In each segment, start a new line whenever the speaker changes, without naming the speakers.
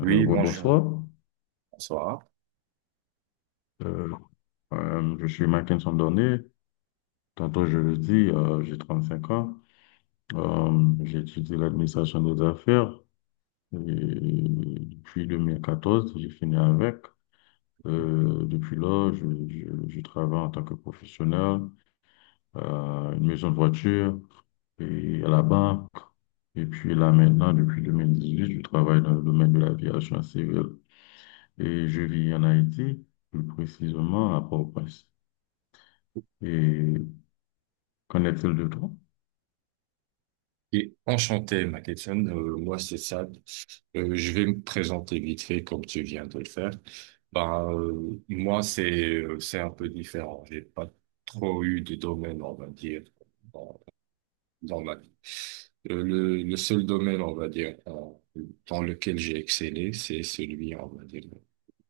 Oui, bonjour,
Rebonsoir.
bonsoir.
Euh, je suis Mackinson Dorné. Tantôt, je le dis, j'ai 5 ans. J'ai étudié l'administration des affaires. Et puis, 2014, j'ai fini avec. Depuis là, je travaille en tant que professionnel à une maison de voiture et à la banque. Et puis là, maintenant, depuis 2018, je travaille dans le domaine de l'aviation civile. Et je vis en Haïti, plus précisément à Port-au-Prince. Et qu'en est-il de toi?
Et enchanté, Mackinson. Moi, c'est Sad. Je vais me présenter vite fait comme tu viens de le faire. Moi, c'est un peu différent. J'ai pas trop eu de domaine, on va dire, dans, dans ma vie. Le seul domaine, on va dire, dans lequel j'ai excellé, c'est celui, on va dire,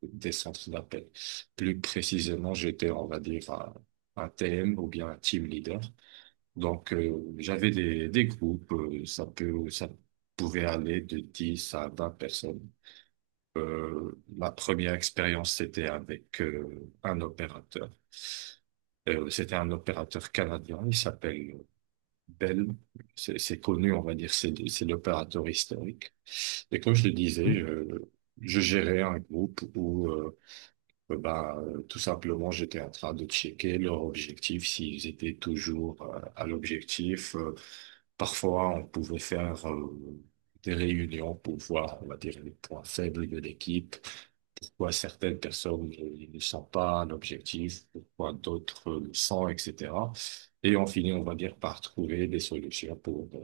des centres d'appel. Plus précisément, j'étais, on va dire, un TM ou bien un team leader. Donc, j'avais des groupes, ça pouvait aller de 10 à 20 personnes. Ma première expérience, c'était avec un opérateur. C'était un opérateur canadien, il s'appelle Bell. C'est connu, on va dire, c'est l'opérateur historique. Et comme je le disais,
Hein?
je gérais un groupe où tout simplement, j'étais en train de checker leur objectif, s'ils étaient toujours à l'objectif. Parfois, on pouvait faire des réunions pour voir, on va dire, les points faibles de l'équipe, pourquoi certaines personnes ne sont pas à l'objectif, pourquoi d'autres le sont, etc. Et on finit, on va dire, par trouver des solutions pour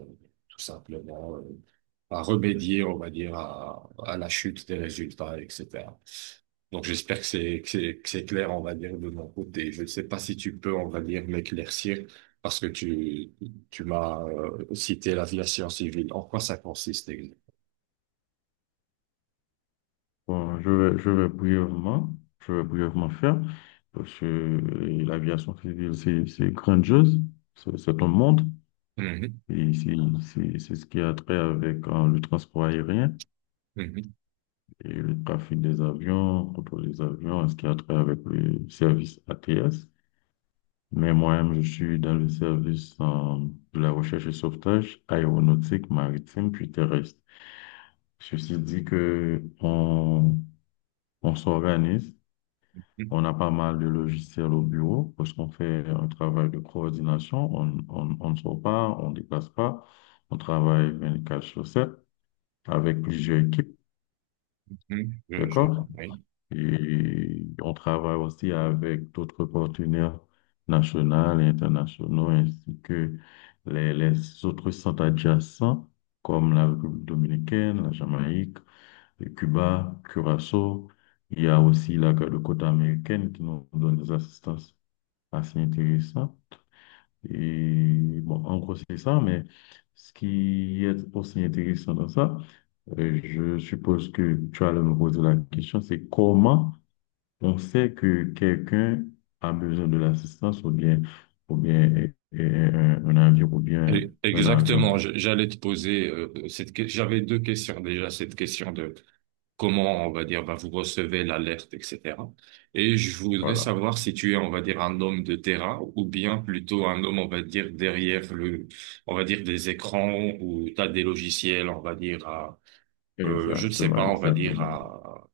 tout simplement, à remédier, on va dire, à la chute des résultats, etc. Donc j'espère que c'est clair, on va dire, de mon côté. Je ne sais pas si tu peux, on va dire, m'éclaircir parce que tu m'as cité l'aviation civile. En quoi ça consiste exactement?
Bon, je vais brièvement, faire, parce que l'aviation civile, c'est grandiose, c'est un monde,
Mhm,
et c'est ce qui a trait avec le transport aérien
mhm,
et le trafic des avions, contrôle des avions, et ce qui a trait avec le service ATS. Mais moi-même, je suis dans le service de la recherche et sauvetage aéronautique, maritime, puis terrestre. Ceci dit que on s'organise,
mhm,
on a pas mal de logiciels au bureau parce qu'on fait un travail de coordination. On ne sort pas, on ne déplace pas, on travaille 24 sur sept avec plusieurs équipes,
mhm. Je
d'accord?
vois, oui.
Et on travaille aussi avec d'autres partenaires nationaux et internationaux, ainsi que les autres centres adjacents, comme la République dominicaine, la Jamaïque, le Cuba, Curaçao. Il y a aussi la garde côte américaine qui nous donne des assistances assez intéressantes. Et bon, en gros, c'est ça, mais ce qui est aussi intéressant dans ça, euh, je suppose que tu allais me poser la question, c'est comment on sait que quelqu'un a besoin de l'assistance ou bien un avion ou bien un avion.
Exactement. J'allais te poser J'avais deux questions déjà. Cette question de comment, on va dire, bah, vous recevez l'alerte, etc. Et je voudrais
Voilà.
savoir si tu es, on va dire, un homme de terrain ou bien plutôt un homme, on va dire, derrière le, on va dire, des écrans ou t'as des logiciels, on va dire, à, je ne sais
Exactement,
pas, on va dire,
exactement.
à,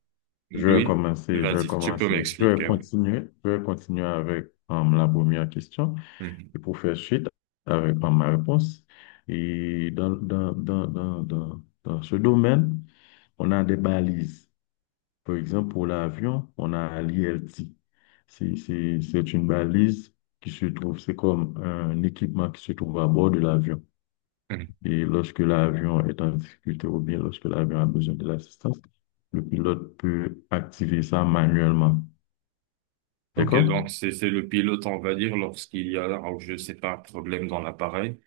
oui,
Je vais
vas-y, tu peux
commencer,
m'expliquer. Oui.
je vais continuer avec la première question
Mhm.
et pour faire suite avec ma réponse. Et dans, ce domaine, on a des balises. Par exemple, pour l'avion, on a l'ILT. C'est une balise qui se trouve, c'est comme un équipement qui se trouve à bord de l'avion.
Mhm.
Et lorsque l'avion est en difficulté ou bien lorsque l'avion a besoin de l'assistance, le pilote peut activer ça manuellement.
Ok,
D'accord?
donc c'est le pilote, on va dire, lorsqu'il y a, alors, je sais pas, un problème dans l'appareil,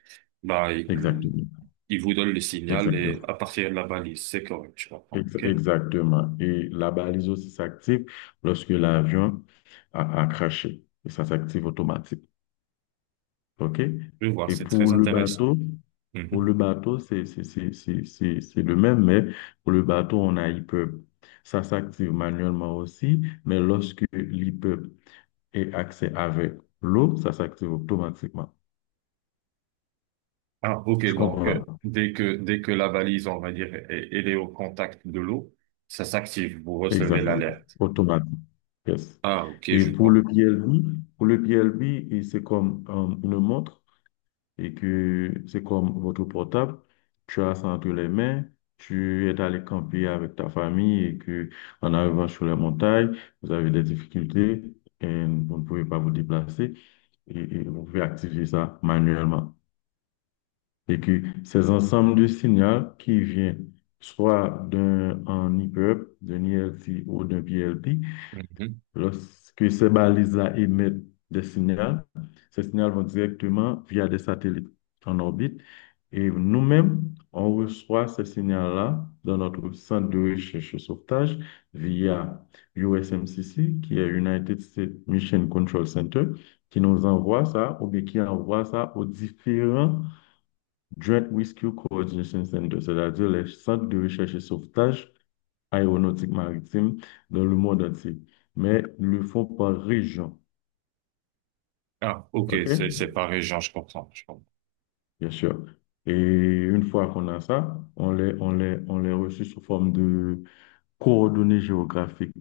bah,
Exactement.
il vous donne le signal
Exactement.
et à partir de la balise, c'est correct, je comprends, ok?
Exactement. Et la balise aussi s'active lorsque l'avion a craché. Et ça s'active automatiquement. OK?
Je vois,
Et
c'est
pour
très
le
intéressant.
bateau,
Mhm.
c'est le même, mais pour le bateau, on a e Ça s'active manuellement aussi, mais lorsque l'e est accès avec l'eau, ça s'active automatiquement.
Ah, ok,
Tu
donc
comprends?
dès que la valise, on va dire, elle est au contact de l'eau, ça s'active, vous recevez
Exactement.
l'alerte.
Automatique. Yes.
Ah, ok,
Et
je
pour le
vois.
PLB, et c'est comme une montre. Et que c'est comme votre portable, tu as ça entre les mains, tu es allé camper avec ta famille et que en arrivant sur les montagnes, vous avez des difficultés et vous ne pouvez pas vous déplacer et vous pouvez activer ça manuellement. Et que ces ensembles de signaux qui viennent soit d'un en IPUB, d'un ILT ou d'un PLT,
Mhm.
lorsque ces balises-là émettent des signaux, ces signaux vont directement via des satellites en orbite. Et nous-mêmes, on reçoit ces signaux-là dans notre centre de recherche et sauvetage via USMCC, qui est United States Mission Control Center, qui nous envoie ça, ou bien qui envoie ça aux différents Joint Rescue Coordination Centers, c'est-à-dire les centres de recherche et sauvetage aéronautique maritime dans le monde entier, mais le font par région.
Ah, ok,
OK?
c'est par région, je comprends, je comprends.
Bien sûr. Et une fois qu'on a ça, on les reçoit sous forme de coordonnées géographiques.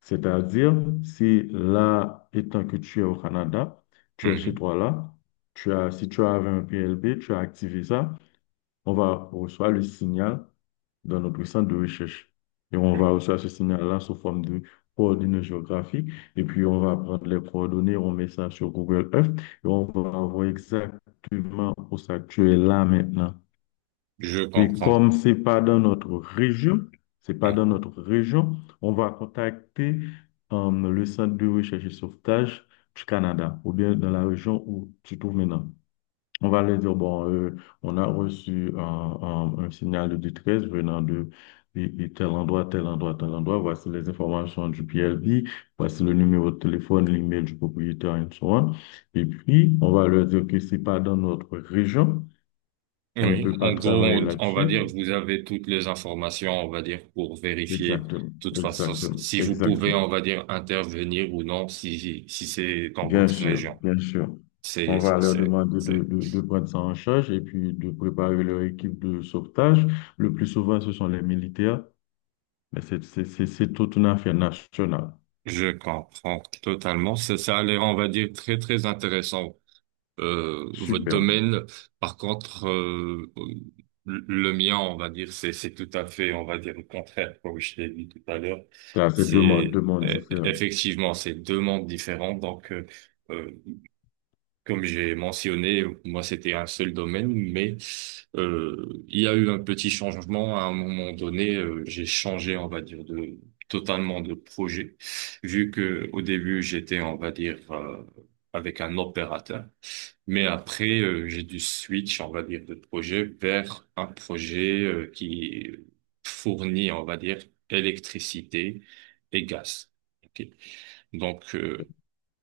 C'est-à-dire, si là, étant que tu es au Canada, tu es chez
Mhm.
toi là, tu as, si tu avais un PLB, tu as activé ça. On va recevoir le signal dans notre centre de recherche. Et on
Je
va recevoir ce signal-là sous forme de coordonnées géographiques. Et puis, on va prendre les coordonnées, on met ça sur Google Earth et on va voir exactement où ça tu es là maintenant.
je
Et
comprends.
comme c'est pas dans notre région, c'est pas dans
Mhm.
notre région, on va contacter le centre de recherche et sauvetage du Canada ou bien dans la région où tu te trouves maintenant. On va leur dire, bon, on a reçu un signal de détresse venant de et tel endroit, tel endroit, tel endroit. Voici les informations du PLV, voici le numéro de téléphone, l'email du propriétaire, et so on. Et puis, on va leur dire que c'est pas dans notre région, on ne
Oui,
peut pas
en gros,
travailler
on va
là-dessus.
dire que vous avez toutes les informations, on va dire, pour vérifier. De
Exactement,
toute façon,
exactement,
si vous pouvez,
exactement.
on va dire, intervenir ou non, si c'est dans
Bien
votre
sûr,
région.
bien sûr. On
C'est
va
c'est
leur
c'est-
demander
c'est-
de prendre ça en charge et puis de préparer leur équipe de sauvetage. Le plus souvent, ce sont les militaires. Mais c'est toute une affaire nationale.
Je comprends totalement. Ça a l'air, on va dire, très, très intéressant, votre
Super.
domaine. Par contre, le mien, on va dire, c'est tout à fait, on va dire, le contraire, comme je l'ai dit tout à l'heure.
Ça, c'est deux mondes différents.
Effectivement, c'est deux mondes différents. Donc, euh, comme j'ai mentionné, moi c'était un seul domaine, mais il y a eu un petit changement à un moment donné. J'ai changé, on va dire, de totalement de projet, vu que au début j'étais, on va dire, avec un opérateur, mais après j'ai dû switch, on va dire, de projet vers un projet qui fournit, on va dire, électricité et gaz. Ok. Donc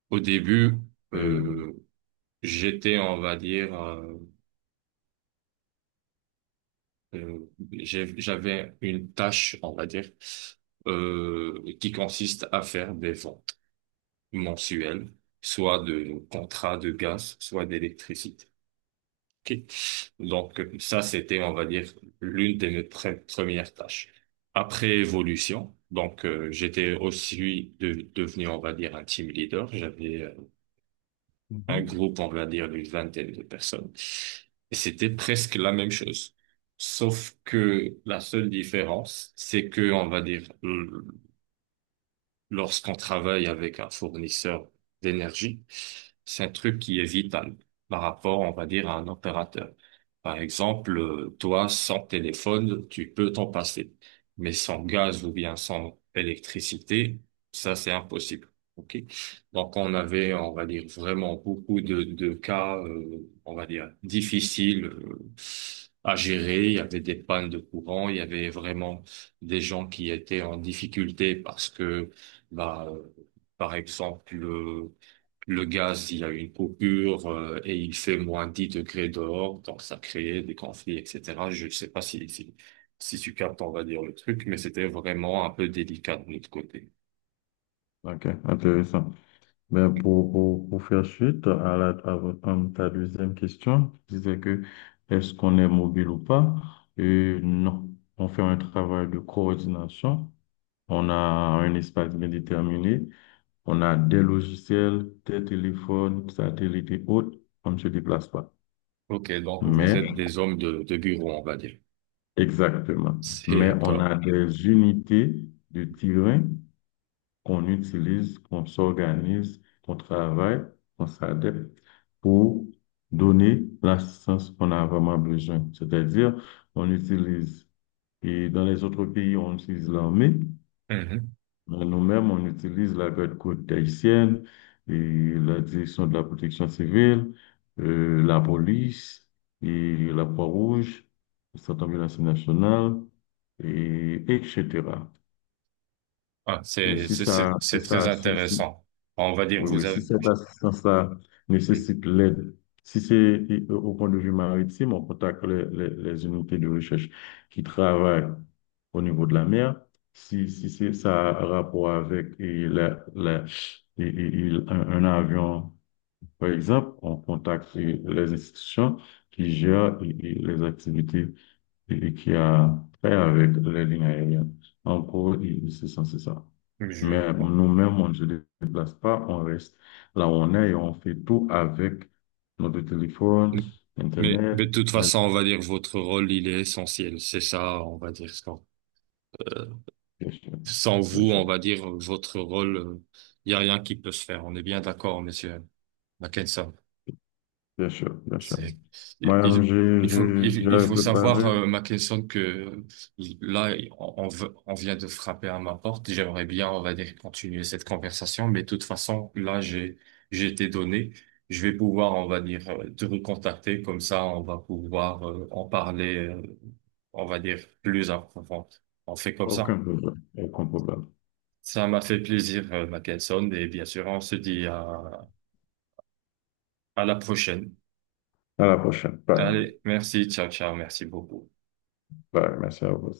au début,
Et,
euh, j'étais, on va dire, euh, j'avais une tâche, on va dire, qui consiste à faire des ventes mensuelles, soit de contrats de gaz, soit d'électricité. Ok. Donc ça, c'était, on va dire, l'une de mes premières tâches. Après évolution, donc j'étais aussi devenu, on va dire, un team leader. J'avais un
mhm.
groupe, on va dire, d'une vingtaine de personnes. Et c'était presque la même chose. Sauf que la seule différence, c'est que, on va dire, lorsqu'on travaille avec un fournisseur d'énergie, c'est un truc qui est vital par rapport, on va dire, à un opérateur. Par exemple, toi, sans téléphone, tu peux t'en passer, mais sans gaz ou bien sans électricité, ça, c'est impossible. OK? Donc, on avait, on va dire, vraiment beaucoup de cas, on va dire, difficiles, à gérer. Il y avait des pannes de courant, il y avait vraiment des gens qui étaient en difficulté parce que bah, euh, par exemple, le gaz, il y a une coupure, et il fait -10 degrés dehors, donc ça crée des conflits, etc. Je ne sais pas si tu captes, on va dire, le truc, mais c'était vraiment un peu délicat de notre côté.
OK, intéressant. Mais pour faire suite à, la, à votre- à ta deuxième question, je disais que est-ce qu'on est mobile ou pas? Et non. On fait un travail de coordination. On a un espace bien déterminé. On a des logiciels, des téléphones, satellites et autres. On ne se déplace pas.
Ok, donc vous
Mais
êtes des hommes de bureau, on va dire.
exactement. Mais
C'est
on
comme...
a des unités de terrain qu'on utilise, qu'on s'organise, qu'on travaille, qu'on s'adapte pour donner l'assistance qu'on a vraiment besoin. C'est-à-dire, on utilise, et dans les autres pays, on utilise l'armée,
Mhm.
nous-mêmes, on utilise la garde côte haïtienne et la direction de la protection civile, la police et la Croix-Rouge, le Centre ambulancier national, et, etc.
Ah,
Et si ça, si
c'est très
ça, si, si-
intéressant. On va dire,
oui,
vous
oui, si
avez,
cette assistance-là nécessite l'aide, si c'est au au point de vue maritime, on contacte les unités de recherche qui travaillent au niveau de la mer. Si, si c'est ça a rapport avec et un avion, par exemple, on contacte les institutions qui gèrent et les activités et qui a fait avec les lignes aériennes. En gros, il- c'est ça, c'est ça. Mais
bon.
nous-mêmes, on ne se déplace pas, on reste là où on est et on fait tout avec notre téléphone, Internet.
Mais de toute
Bien
façon, on va dire, votre rôle, il est essentiel. C'est ça, on va dire.
sûr,
Sans
bien
vous, on
sûr,
va dire, votre rôle, il y a rien qui peut se faire. On est bien d'accord, monsieur Mackensen.
bien sûr, bien sûr.
C'est, il,
Moi-même,
il faut, il
j'avais
faut savoir,
préparé
ma question que là, on vient de frapper à ma porte. J'aimerais bien, on va dire, continuer cette conversation, mais de toute façon, là, j'ai été donné. Je vais pouvoir, on va dire, te recontacter. Comme ça, on va pouvoir, en parler, on va dire, plus en profondeur. On fait comme ça.
aucun problème, aucun problème.
Ça m'a fait plaisir, Mackinson, et bien sûr, on se dit à la prochaine.
À la prochaine. Bye.
Allez, merci, ciao, ciao, merci beaucoup.
Bye. Merci à vous.